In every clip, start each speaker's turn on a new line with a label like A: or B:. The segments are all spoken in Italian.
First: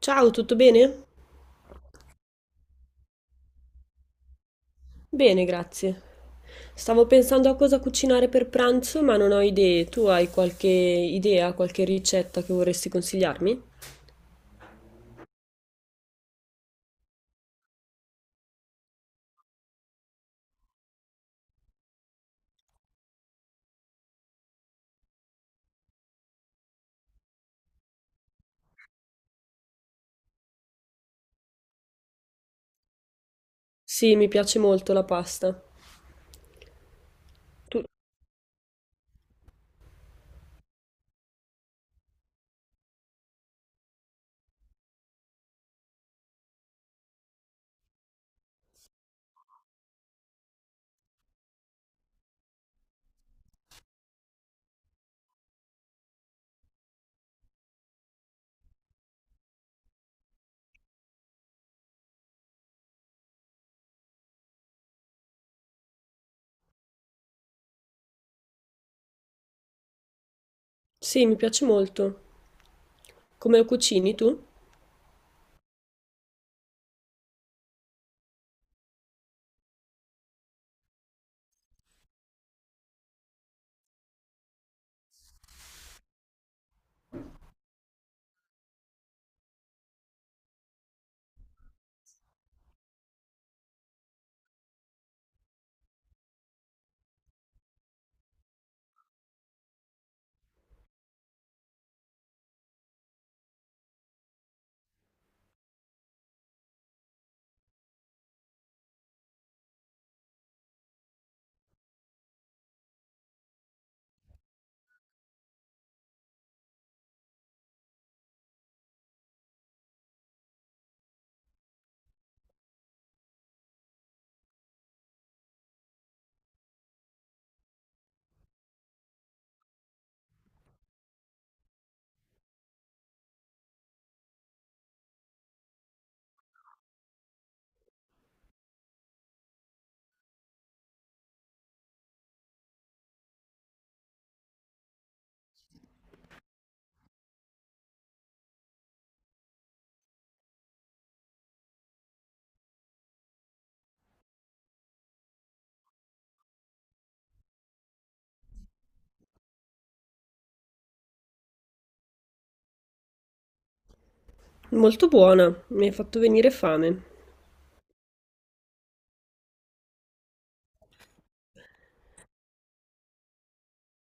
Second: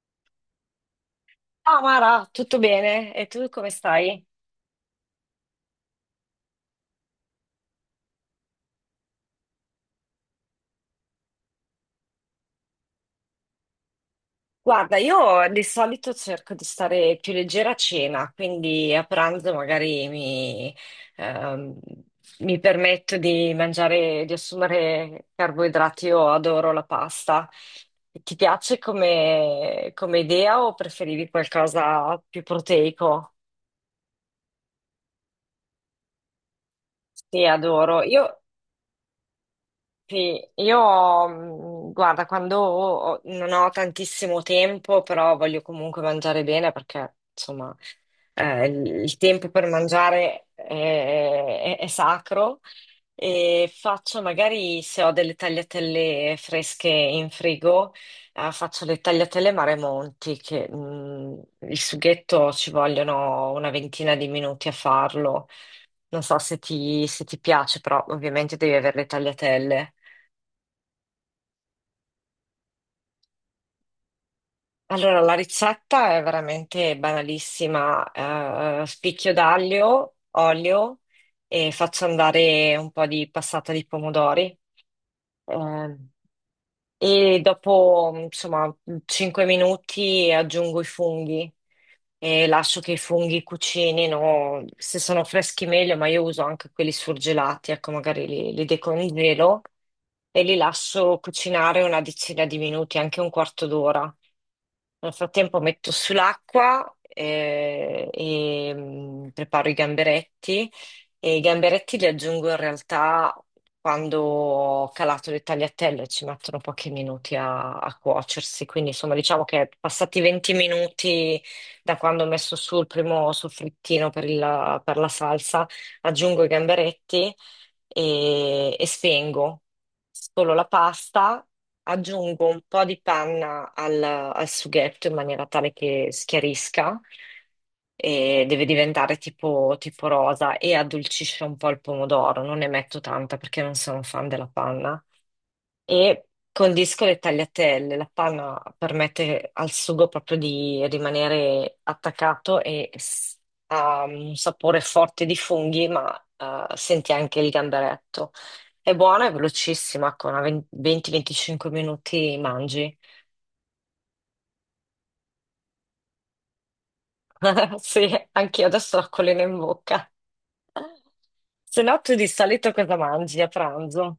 A: Ciao, tutto bene?
B: Ciao Mara, tutto bene? E tu come stai?
A: Bene, grazie. Stavo pensando a cosa cucinare per pranzo, ma non ho idee. Tu hai qualche idea, qualche ricetta che vorresti consigliarmi?
B: Guarda, io di solito cerco di stare più leggera a cena, quindi a pranzo magari ehm, mi permetto di mangiare, di assumere carboidrati. Io adoro la pasta. Ti piace come idea o preferivi qualcosa più proteico?
A: Sì, mi piace molto la pasta.
B: Sì,
A: Tu?
B: adoro. Io Sì, io, guarda, quando non ho tantissimo tempo, però voglio comunque mangiare bene perché, insomma, il tempo per mangiare è sacro e faccio magari, se ho delle tagliatelle fresche in frigo, faccio le tagliatelle Maremonti, che, il sughetto ci vogliono una ventina di minuti a farlo. Non so se ti piace, però ovviamente devi avere le tagliatelle.
A: Sì, mi piace molto. Come la cucini tu?
B: Allora, la ricetta è veramente banalissima, spicchio d'aglio, olio e faccio andare un po' di passata di pomodori. Ehm, e dopo, insomma, 5 minuti aggiungo i funghi e lascio che i funghi cucinino. Se sono freschi meglio, ma io uso anche quelli surgelati, ecco, magari li decongelo e li lascio cucinare una decina di minuti, anche un quarto d'ora. Nel frattempo metto sull'acqua e, preparo i gamberetti e i gamberetti li aggiungo in realtà quando ho calato le tagliatelle, ci mettono pochi minuti a cuocersi, quindi insomma diciamo che passati 20 minuti da quando ho messo su il primo soffrittino per la salsa, aggiungo i gamberetti e spengo. Scolo la pasta, aggiungo un po' di panna al sughetto in maniera tale che schiarisca e deve diventare tipo rosa e addolcisce un po' il pomodoro. Non ne metto tanta perché non sono un fan della panna. E con disco le tagliatelle, la panna permette al sugo proprio di rimanere attaccato e ha un sapore forte di funghi, ma senti anche il gamberetto. È buona e velocissima, con 20-25 minuti mangi.
A: Molto buona, mi hai fatto venire fame.
B: Sì, anch'io adesso ho la collina in bocca. Se no, tu di solito cosa mangi a pranzo?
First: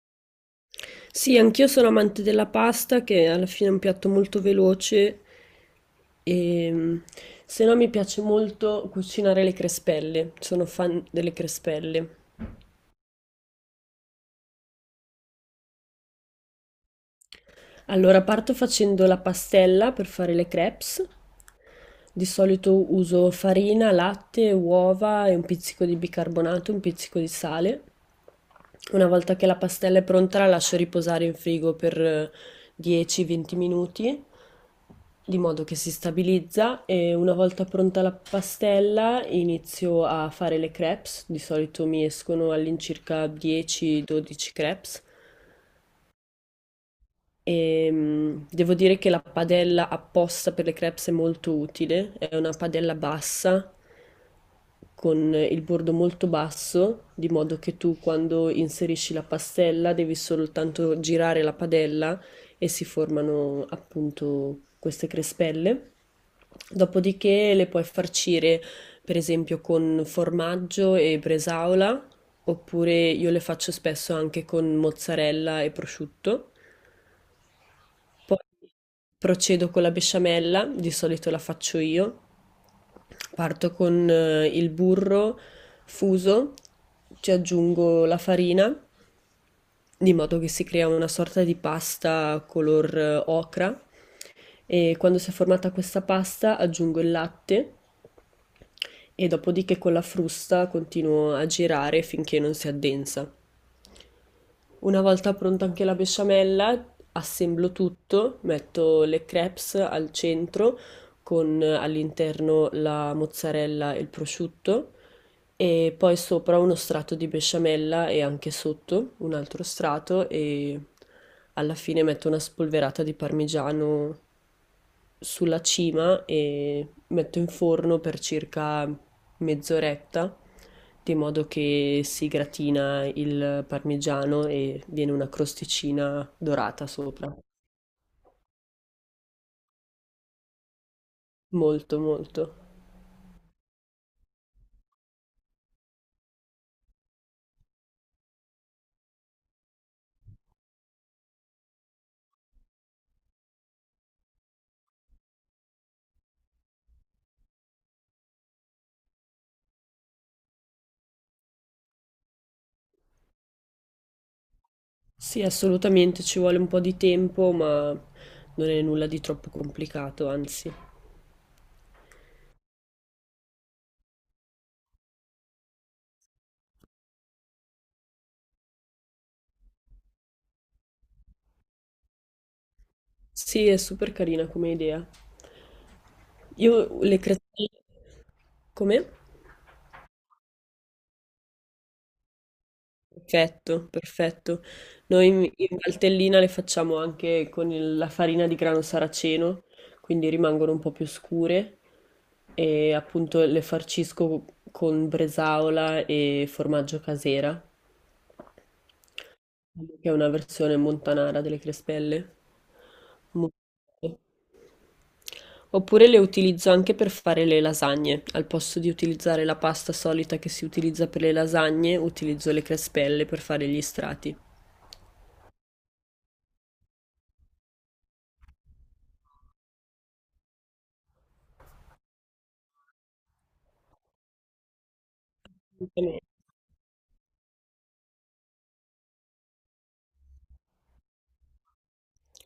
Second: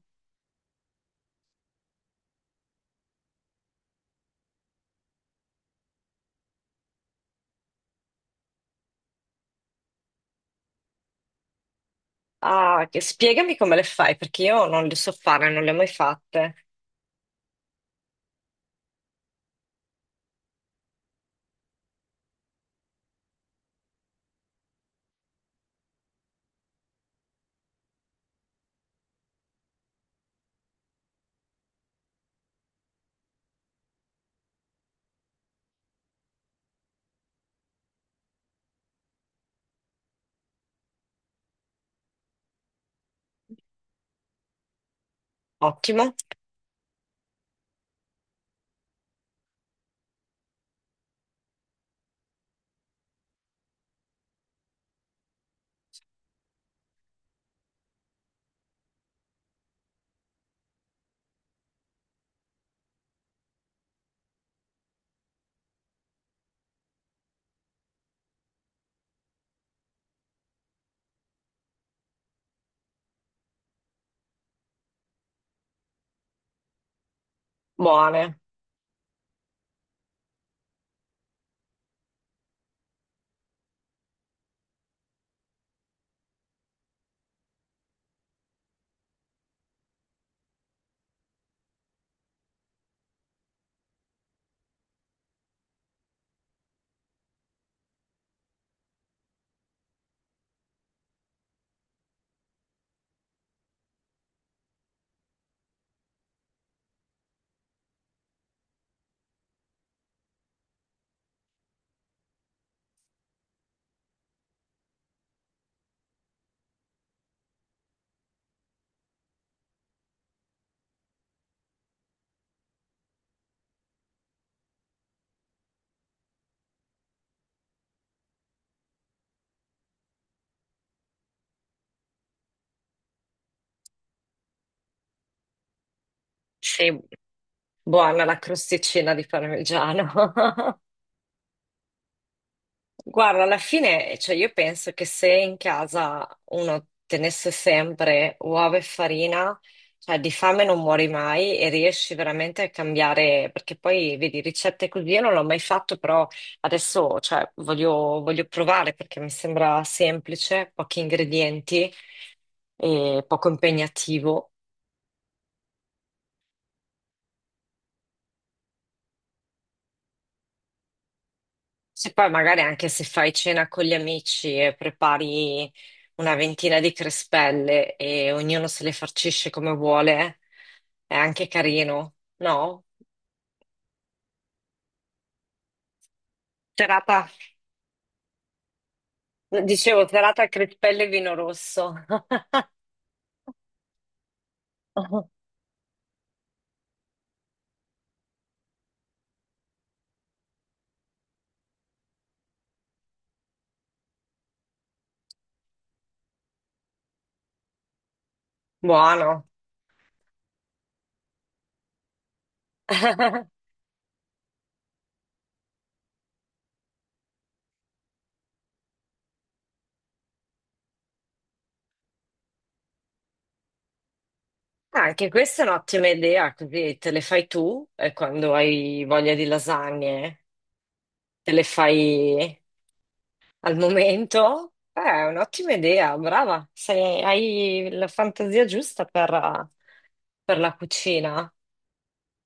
A: Sì, anch'io sono amante della pasta, che alla fine è un piatto molto veloce e se no mi piace molto cucinare le crespelle. Sono fan delle crespelle.
B: Ah, spiegami come le fai, perché io non le so fare, non le ho mai fatte.
A: Allora parto facendo la pastella per fare le crepes. Di solito uso farina, latte, uova e un pizzico di bicarbonato, un pizzico di sale. Una volta che la pastella è pronta la lascio riposare in frigo per 10-20 minuti, di modo che si stabilizza e una volta pronta la pastella inizio a fare le crepes. Di solito mi escono all'incirca 10-12 crepes.
B: Ottimo.
A: Devo dire che la padella apposta per le crepes è molto utile, è una padella bassa con il bordo molto basso, di modo che tu quando inserisci la pastella devi soltanto girare la padella e si formano appunto queste crespelle. Dopodiché le puoi farcire per esempio con formaggio e bresaola, oppure io le faccio spesso anche con mozzarella e prosciutto.
B: Buone,
A: Poi procedo con la besciamella, di solito la faccio io. Parto con il burro fuso, ci aggiungo la farina, di modo che si crea una sorta di pasta color ocra. E quando si è formata questa pasta aggiungo il latte e dopodiché con la frusta continuo a girare finché non si addensa. Una volta pronta anche la besciamella, assemblo tutto, metto le crepes al centro con all'interno la mozzarella e il prosciutto e poi sopra uno strato di besciamella e anche sotto un altro strato e alla fine metto una spolverata di parmigiano sulla cima e metto in forno per circa mezz'oretta, di modo che si gratina il parmigiano e viene una crosticina dorata
B: sì,
A: sopra.
B: buona la crosticina di parmigiano.
A: Molto, molto.
B: Guarda, alla fine, cioè io penso che se in casa uno tenesse sempre uova e farina, cioè di fame non muori mai e riesci veramente a cambiare, perché poi vedi ricette così, io non l'ho mai fatto, però adesso, cioè, voglio provare perché mi sembra semplice, pochi ingredienti e poco impegnativo.
A: Sì, assolutamente, ci vuole un po' di tempo, ma non è nulla di troppo complicato, anzi.
B: Se poi magari anche se fai cena con gli amici e prepari una ventina di crespelle e ognuno se le farcisce come vuole, è anche carino, no?
A: Sì, è super carina come idea. Io
B: Serata,
A: le crestine... Come?
B: dicevo, serata crespelle e vino rosso.
A: Perfetto, perfetto. Noi in Valtellina le facciamo anche con la farina di grano saraceno, quindi rimangono un po' più scure e appunto le farcisco con bresaola e formaggio casera,
B: Buono.
A: che è una versione montanara delle crespelle. Molto buone. Oppure le utilizzo anche per fare le lasagne. Al posto di utilizzare la pasta solita che si utilizza per le lasagne, utilizzo le crespelle per fare gli strati.
B: Anche questa è un'ottima idea, così te le fai tu e quando hai voglia di lasagne te le fai al momento? È un'ottima idea, brava. Hai la fantasia giusta per la cucina.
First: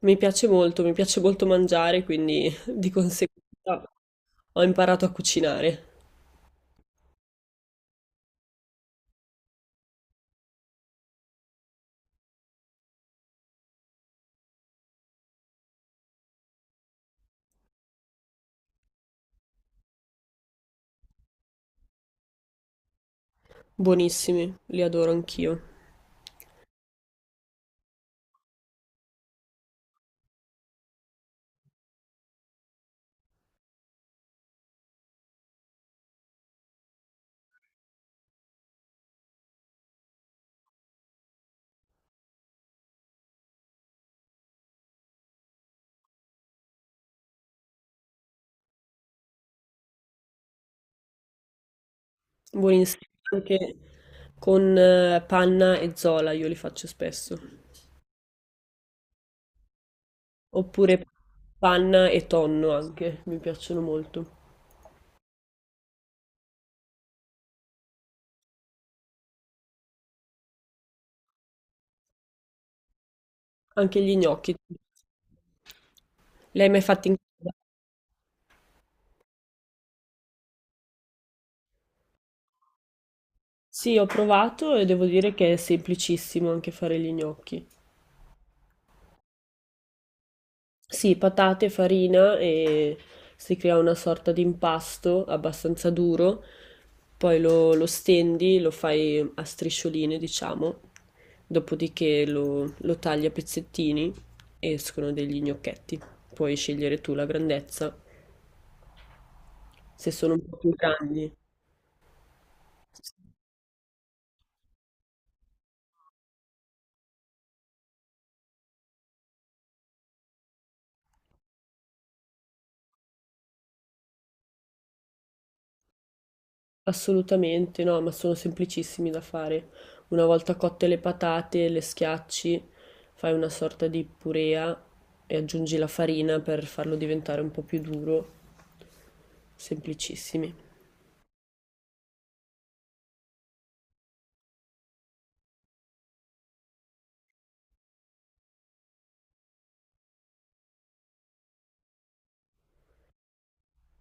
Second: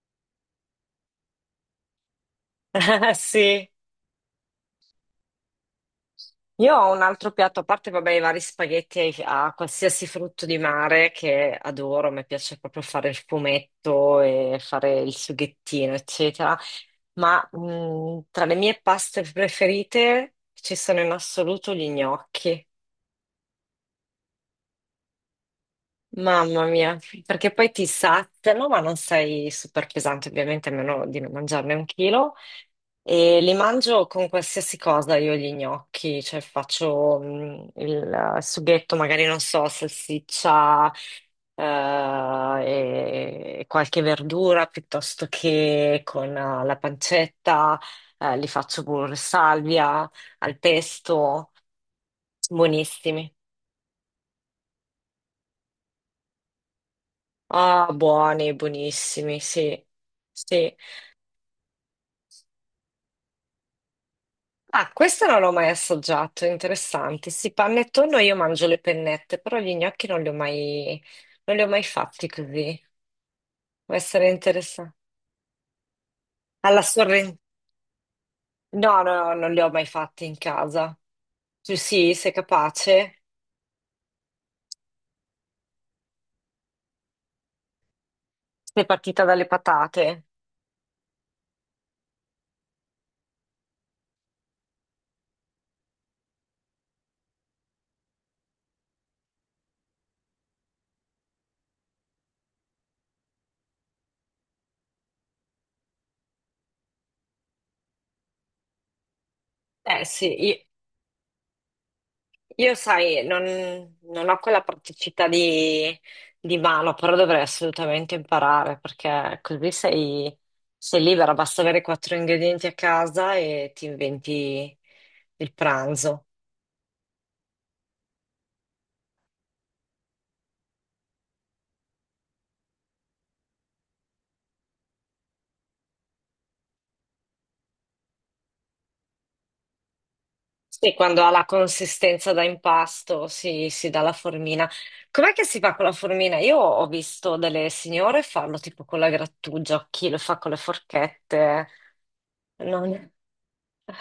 A: Mi piace molto mangiare, quindi di
B: Sì.
A: conseguenza ho imparato a cucinare.
B: Io ho un altro piatto, a parte, vabbè, i vari spaghetti a qualsiasi frutto di mare che adoro, mi piace proprio fare il fumetto e fare il sughettino, eccetera. Ma tra le mie paste preferite ci sono in assoluto gli gnocchi.
A: Buonissimi, li adoro anch'io.
B: Mamma mia, perché poi ti saziano, ma non sei super pesante, ovviamente, a meno di non mangiarne un chilo. E li mangio con qualsiasi cosa, io gli gnocchi, cioè faccio il sughetto, magari non so, salsiccia e qualche verdura, piuttosto che con la pancetta, li faccio pure salvia, al pesto,
A: Buonissimi
B: buonissimi.
A: anche con panna e zola, io li faccio spesso.
B: Ah, buoni, buonissimi, sì. Sì,
A: Oppure panna e tonno anche, mi piacciono molto.
B: ah, questo non l'ho mai assaggiato, interessante. Sì, panettone io mangio le pennette, però gli gnocchi non li ho mai fatti così. Può
A: Anche gli
B: essere
A: gnocchi.
B: interessante.
A: Li hai
B: Alla
A: mai fatti in
B: sorrentino?
A: casa?
B: No, no, no, non li ho mai fatti in casa. Tu sì, sei capace?
A: Sì, ho provato e devo dire che è semplicissimo anche fare gli gnocchi.
B: Sei partita dalle patate?
A: Sì, patate, farina e si crea una sorta di impasto abbastanza duro, poi lo stendi, lo fai a striscioline, diciamo, dopodiché lo tagli a pezzettini e escono degli gnocchetti. Puoi scegliere tu la grandezza,
B: Eh
A: se sono un po'
B: sì,
A: più grandi.
B: io, sai, non ho quella praticità di mano, però dovrei assolutamente imparare perché così sei libera, basta avere quattro ingredienti a casa e ti inventi il pranzo.
A: Assolutamente, no, ma sono semplicissimi da fare. Una volta cotte le patate, le schiacci, fai una sorta di purea e aggiungi la farina per farlo diventare un po' più duro. Semplicissimi.
B: Sì, quando ha la consistenza da impasto si dà la formina. Com'è che si fa con la formina? Io ho visto delle signore farlo tipo con la grattugia, chi lo fa con le forchette. Non.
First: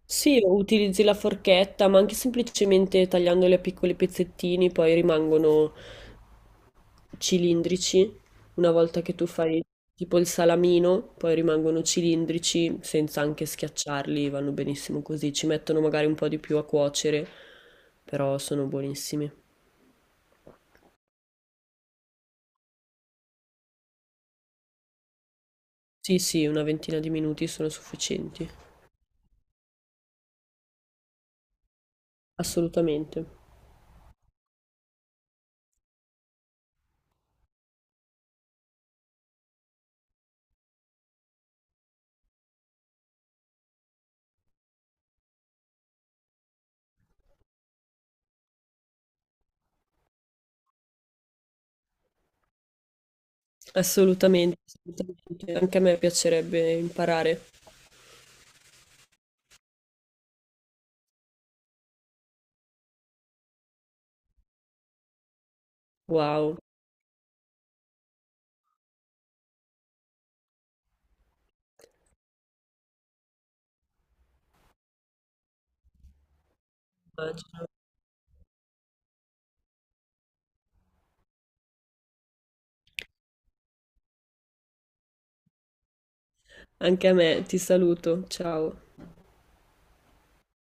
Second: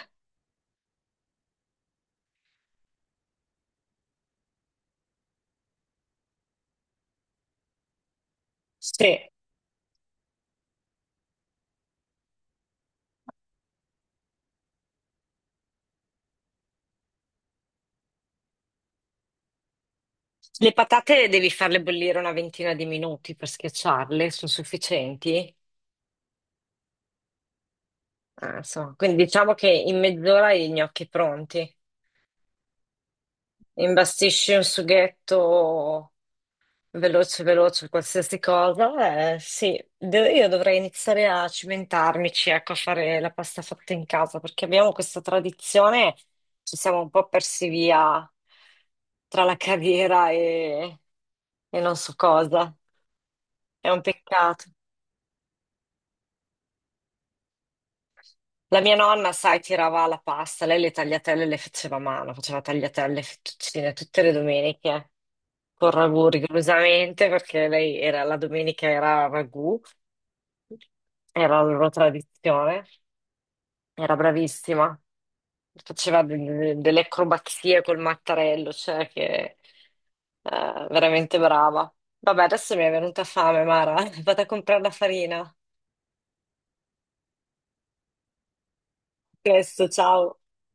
A: Sì, o utilizzi la forchetta, ma anche semplicemente tagliandoli a piccoli pezzettini, poi rimangono cilindrici, una volta che
B: Sì.
A: tu fai tipo il salamino, poi rimangono cilindrici senza anche schiacciarli, vanno benissimo così, ci mettono magari un po' di più a cuocere, però sono buonissimi.
B: Le patate devi farle bollire una ventina di minuti per schiacciarle, sono sufficienti?
A: Sì, sì, una ventina di minuti sono sufficienti,
B: Ah, insomma, quindi diciamo che in mezz'ora hai i gnocchi pronti.
A: assolutamente,
B: Imbastisci un sughetto veloce, veloce, qualsiasi cosa. Eh, sì, io dovrei iniziare a cimentarmici, ecco, a fare la pasta fatta in casa, perché abbiamo questa tradizione, ci siamo un po' persi via tra la carriera e non so cosa. È un
A: assolutamente,
B: peccato.
A: assolutamente. Anche a me piacerebbe imparare.
B: La mia nonna, sai, tirava la pasta, lei le tagliatelle le faceva a mano, faceva tagliatelle, fettuccine tutte le domeniche, con ragù
A: Wow,
B: rigorosamente, perché lei era, la domenica era ragù, era la loro tradizione, era bravissima, faceva delle
A: immagino.
B: acrobazie col mattarello, cioè che veramente brava. Vabbè, adesso mi è venuta fame, Mara, vado a comprare la farina. A
A: Anche a me, ti saluto, ciao.
B: presto, ciao.